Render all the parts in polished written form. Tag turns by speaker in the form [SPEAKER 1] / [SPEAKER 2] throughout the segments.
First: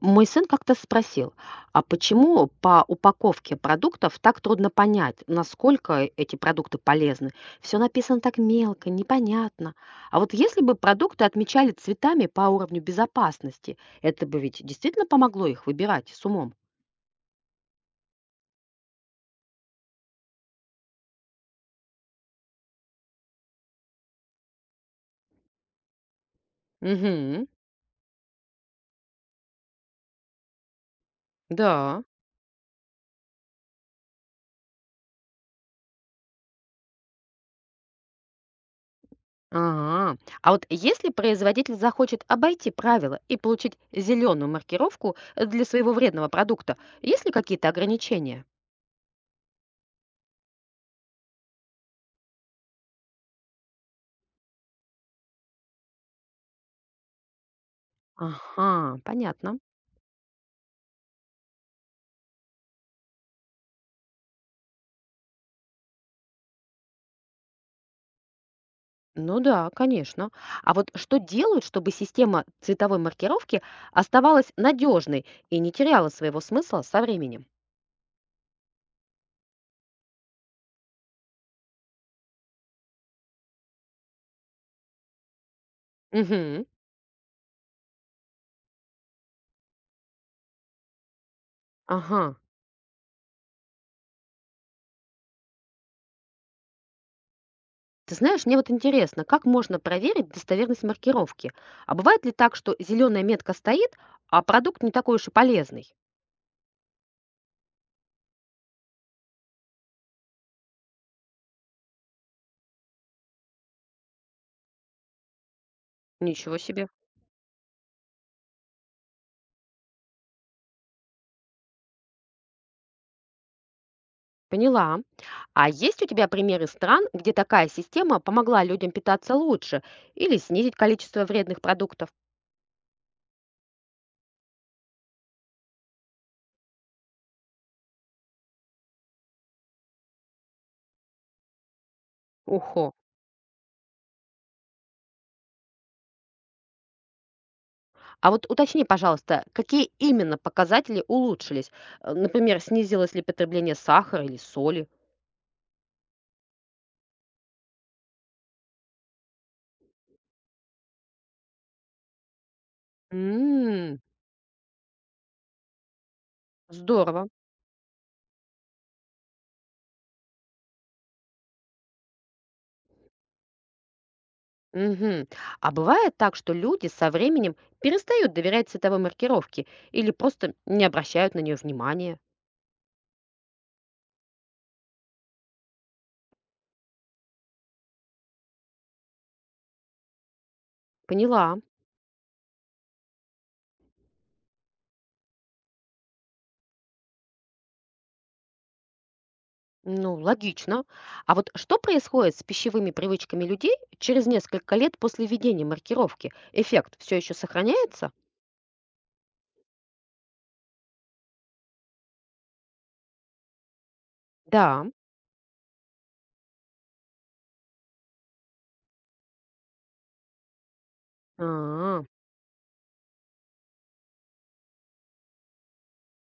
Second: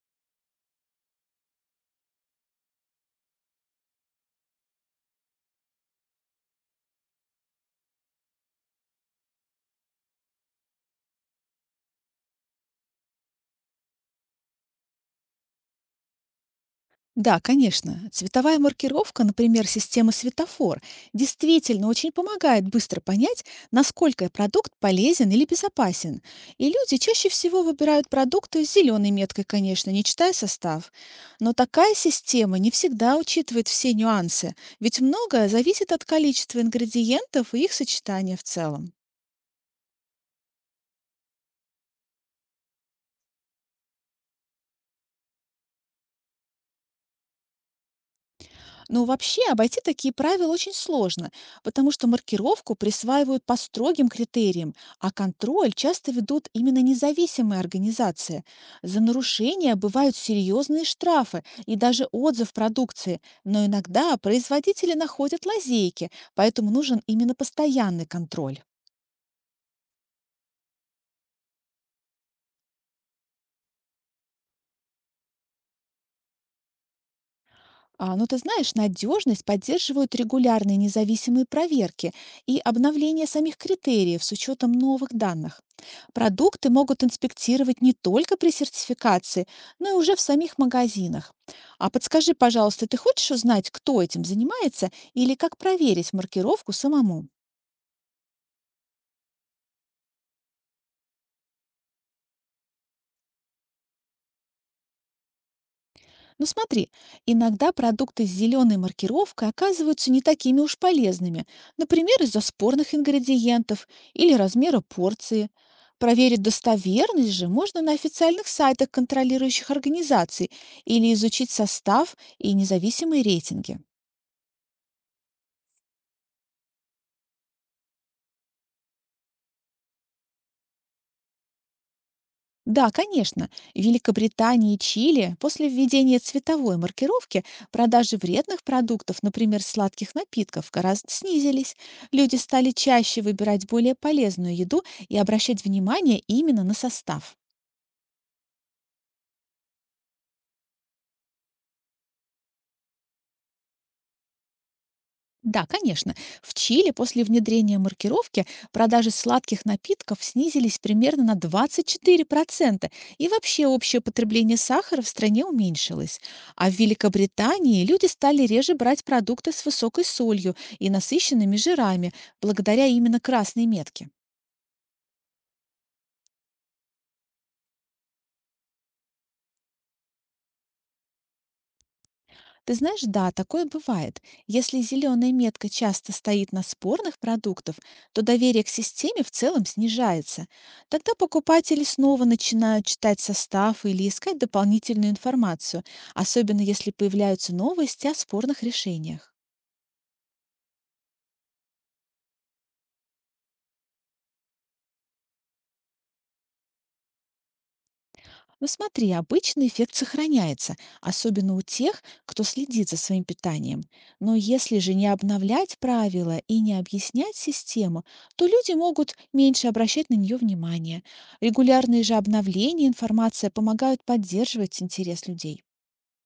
[SPEAKER 1] Мой сын как-то спросил, а почему по упаковке продуктов так трудно понять, насколько эти продукты полезны? Все написано так мелко, непонятно. А вот если бы продукты отмечали цветами по уровню безопасности, это бы ведь действительно помогло их выбирать с умом.
[SPEAKER 2] Да, конечно. Цветовая маркировка, например, системы светофор, действительно очень помогает быстро понять, насколько продукт полезен или безопасен. И люди чаще
[SPEAKER 1] Угу,
[SPEAKER 2] всего выбирают продукты с зеленой меткой, конечно, не читая состав. Но такая
[SPEAKER 1] да.
[SPEAKER 2] система не всегда учитывает все нюансы, ведь многое зависит от количества ингредиентов и их сочетания в целом.
[SPEAKER 1] Ага. А вот если производитель захочет обойти правила и получить зеленую маркировку для своего вредного продукта, есть ли какие-то ограничения?
[SPEAKER 2] Но вообще обойти такие правила очень сложно, потому что маркировку присваивают по строгим критериям, а контроль часто ведут именно независимые организации.
[SPEAKER 1] Ага,
[SPEAKER 2] За
[SPEAKER 1] понятно.
[SPEAKER 2] нарушения бывают серьезные штрафы и даже отзыв продукции, но иногда производители находят лазейки, поэтому нужен именно постоянный контроль.
[SPEAKER 1] Ну да, конечно. А вот что делают, чтобы система цветовой маркировки оставалась надежной и не теряла своего смысла со временем?
[SPEAKER 2] А, ну, ты знаешь, надежность поддерживают регулярные независимые проверки и обновление самих критериев с учетом новых данных.
[SPEAKER 1] Угу.
[SPEAKER 2] Продукты могут инспектировать не только при сертификации, но и уже в самих магазинах. А
[SPEAKER 1] Ага.
[SPEAKER 2] подскажи, пожалуйста, ты хочешь узнать, кто этим занимается или как проверить маркировку самому?
[SPEAKER 1] Ты знаешь, мне вот интересно, как можно проверить достоверность маркировки? А бывает ли так, что зеленая метка стоит, а продукт не такой уж и полезный?
[SPEAKER 2] Ну смотри, иногда продукты с зеленой маркировкой оказываются не такими уж полезными, например, из-за спорных ингредиентов или размера порции. Проверить
[SPEAKER 1] Ничего себе.
[SPEAKER 2] достоверность же можно на официальных сайтах контролирующих организаций или изучить состав и независимые рейтинги.
[SPEAKER 1] Поняла. А есть у тебя примеры стран, где такая система помогла людям питаться лучше или снизить количество вредных продуктов?
[SPEAKER 2] Да, конечно. В Великобритании и Чили после введения цветовой маркировки продажи вредных продуктов, например, сладких напитков, гораздо снизились. Люди стали
[SPEAKER 1] Ухо.
[SPEAKER 2] чаще выбирать более полезную еду и обращать внимание именно на состав.
[SPEAKER 1] А вот уточни, пожалуйста, какие именно показатели улучшились? Например, снизилось ли потребление сахара или соли?
[SPEAKER 2] Да, конечно. В Чили после внедрения маркировки продажи сладких напитков снизились примерно на 24%, и вообще
[SPEAKER 1] М.
[SPEAKER 2] общее потребление сахара в стране уменьшилось. А в
[SPEAKER 1] Здорово.
[SPEAKER 2] Великобритании люди стали реже брать продукты с высокой солью и насыщенными жирами, благодаря именно красной метке.
[SPEAKER 1] Мгм. А бывает так, что люди со временем перестают доверять цветовой маркировке или просто не обращают на нее внимания.
[SPEAKER 2] Ты знаешь, да, такое бывает. Если зеленая метка часто стоит на спорных продуктах, то доверие к системе в целом снижается. Тогда
[SPEAKER 1] Поняла.
[SPEAKER 2] покупатели снова начинают читать состав или искать дополнительную информацию, особенно если появляются новости о спорных решениях.
[SPEAKER 1] Ну, логично. А вот что происходит с пищевыми привычками людей через несколько лет после введения маркировки? Эффект все еще сохраняется?
[SPEAKER 2] Ну смотри, обычно эффект сохраняется, особенно у тех, кто следит за своим питанием. Но если
[SPEAKER 1] Да.
[SPEAKER 2] же не обновлять правила и не объяснять систему, то люди могут меньше обращать на нее внимание.
[SPEAKER 1] А.
[SPEAKER 2] Регулярные же обновления информации помогают поддерживать интерес людей.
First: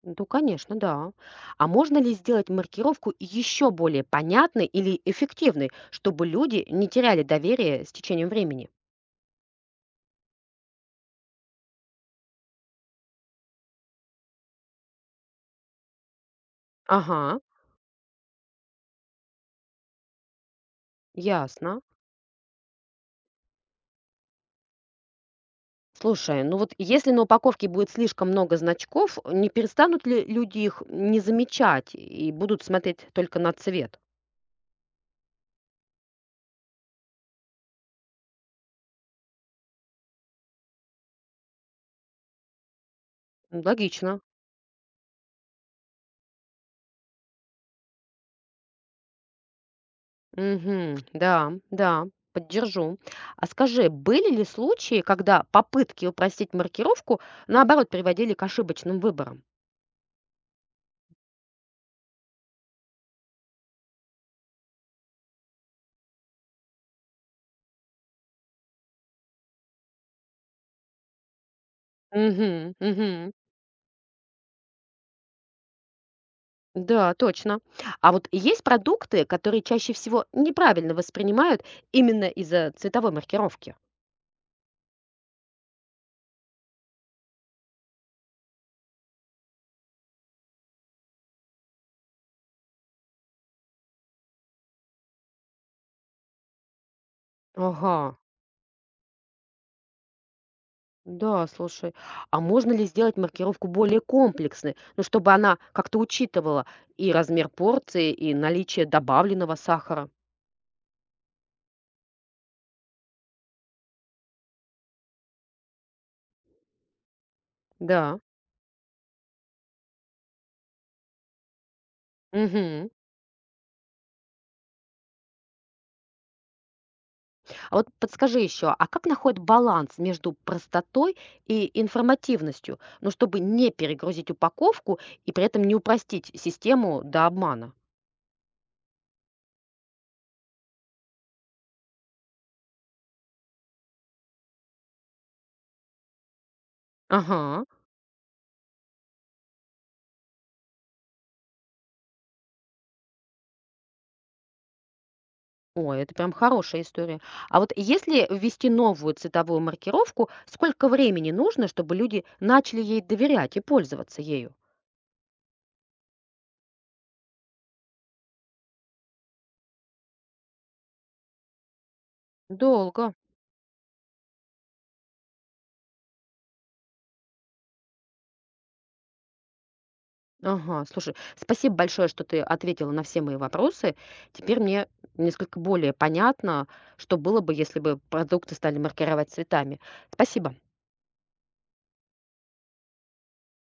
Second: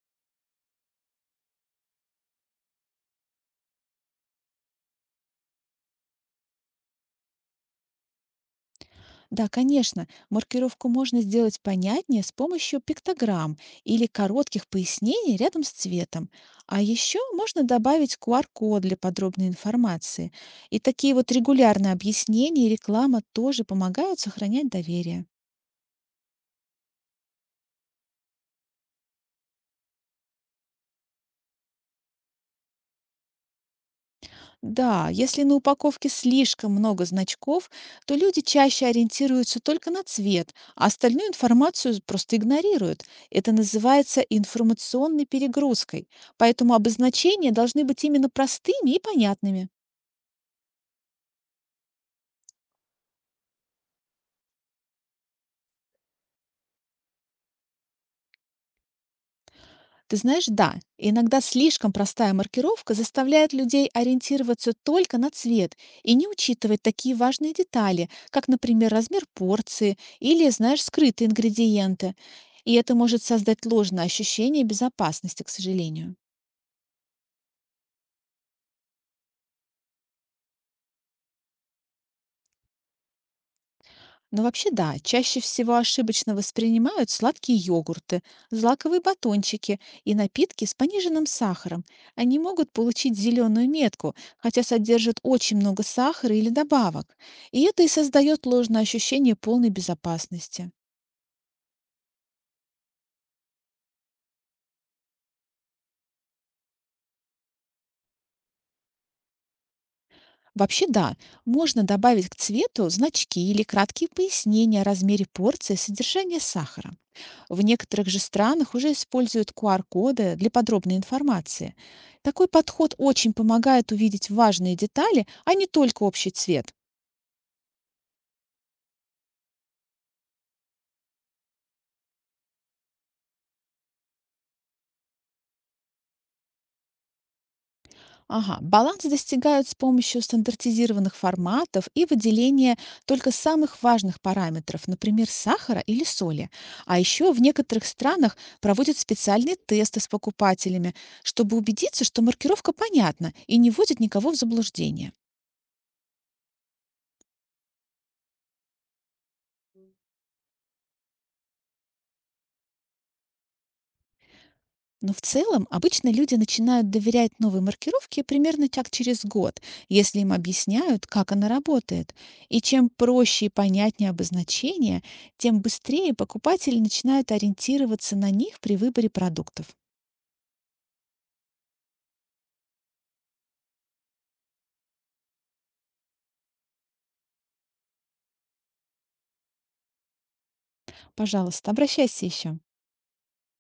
[SPEAKER 1] Ну, конечно, да. А можно ли сделать маркировку еще более понятной или эффективной, чтобы люди не теряли доверие с течением времени?
[SPEAKER 2] Да, конечно, маркировку можно сделать понятнее с помощью пиктограмм или коротких пояснений рядом с цветом. А еще
[SPEAKER 1] Ага,
[SPEAKER 2] можно добавить QR-код для подробной информации. И такие вот
[SPEAKER 1] ясно.
[SPEAKER 2] регулярные объяснения и реклама тоже помогают сохранять доверие.
[SPEAKER 1] Слушай, ну вот если на упаковке будет слишком много значков, не перестанут ли люди их не замечать и будут смотреть только на цвет?
[SPEAKER 2] Да, если на упаковке слишком много значков, то люди чаще ориентируются только на цвет, а остальную информацию просто игнорируют. Это
[SPEAKER 1] Ну,
[SPEAKER 2] называется
[SPEAKER 1] логично.
[SPEAKER 2] информационной перегрузкой. Поэтому обозначения должны быть именно простыми и понятными.
[SPEAKER 1] Угу, да, поддержу. А скажи, были ли случаи, когда попытки упростить маркировку, наоборот, приводили к ошибочным выборам?
[SPEAKER 2] Ты знаешь, да, иногда слишком простая маркировка заставляет людей ориентироваться только на цвет и не учитывать такие важные детали, как, например, размер порции или, знаешь, скрытые ингредиенты. И
[SPEAKER 1] Мгм,
[SPEAKER 2] это может
[SPEAKER 1] мгм.
[SPEAKER 2] создать ложное ощущение безопасности, к сожалению.
[SPEAKER 1] Да, точно. А вот есть продукты, которые чаще всего неправильно воспринимают именно из-за цветовой маркировки?
[SPEAKER 2] Но вообще да, чаще всего ошибочно воспринимают сладкие йогурты, злаковые батончики и напитки с пониженным сахаром. Они могут получить зеленую метку, хотя содержат очень много сахара или добавок. И это и
[SPEAKER 1] Ага,
[SPEAKER 2] создает ложное ощущение полной безопасности.
[SPEAKER 1] да, слушай. А можно ли сделать маркировку более комплексной, ну, чтобы она как-то учитывала и размер порции, и наличие добавленного сахара?
[SPEAKER 2] Вообще да, можно добавить к цвету значки или краткие пояснения о размере порции содержания сахара. В некоторых же
[SPEAKER 1] Да.
[SPEAKER 2] странах уже используют QR-коды для подробной информации. Такой
[SPEAKER 1] Угу.
[SPEAKER 2] подход очень помогает увидеть важные детали, а не только общий цвет.
[SPEAKER 1] А вот подскажи еще, а как находит баланс между простотой и информативностью, ну, чтобы не перегрузить упаковку и при этом не упростить систему до обмана?
[SPEAKER 2] Ага, баланс достигают с помощью стандартизированных форматов и выделения только самых важных параметров, например, сахара или соли. А еще в
[SPEAKER 1] Ага.
[SPEAKER 2] некоторых странах проводят специальные тесты с покупателями, чтобы убедиться, что маркировка понятна и не вводит никого в заблуждение.
[SPEAKER 1] Ой, это прям хорошая история. А вот если ввести новую цветовую маркировку, сколько времени нужно, чтобы люди начали ей доверять и пользоваться ею?
[SPEAKER 2] Но в целом обычно люди начинают доверять новой маркировке примерно так через год, если им объясняют, как она работает. И чем
[SPEAKER 1] Долго.
[SPEAKER 2] проще и понятнее обозначение, тем быстрее покупатели начинают ориентироваться на них при выборе продуктов.
[SPEAKER 1] Ага, слушай, спасибо большое, что ты ответила на все мои вопросы. Теперь мне несколько более понятно, что было бы, если бы продукты стали маркировать цветами. Спасибо.
[SPEAKER 2] Пожалуйста, обращайся еще.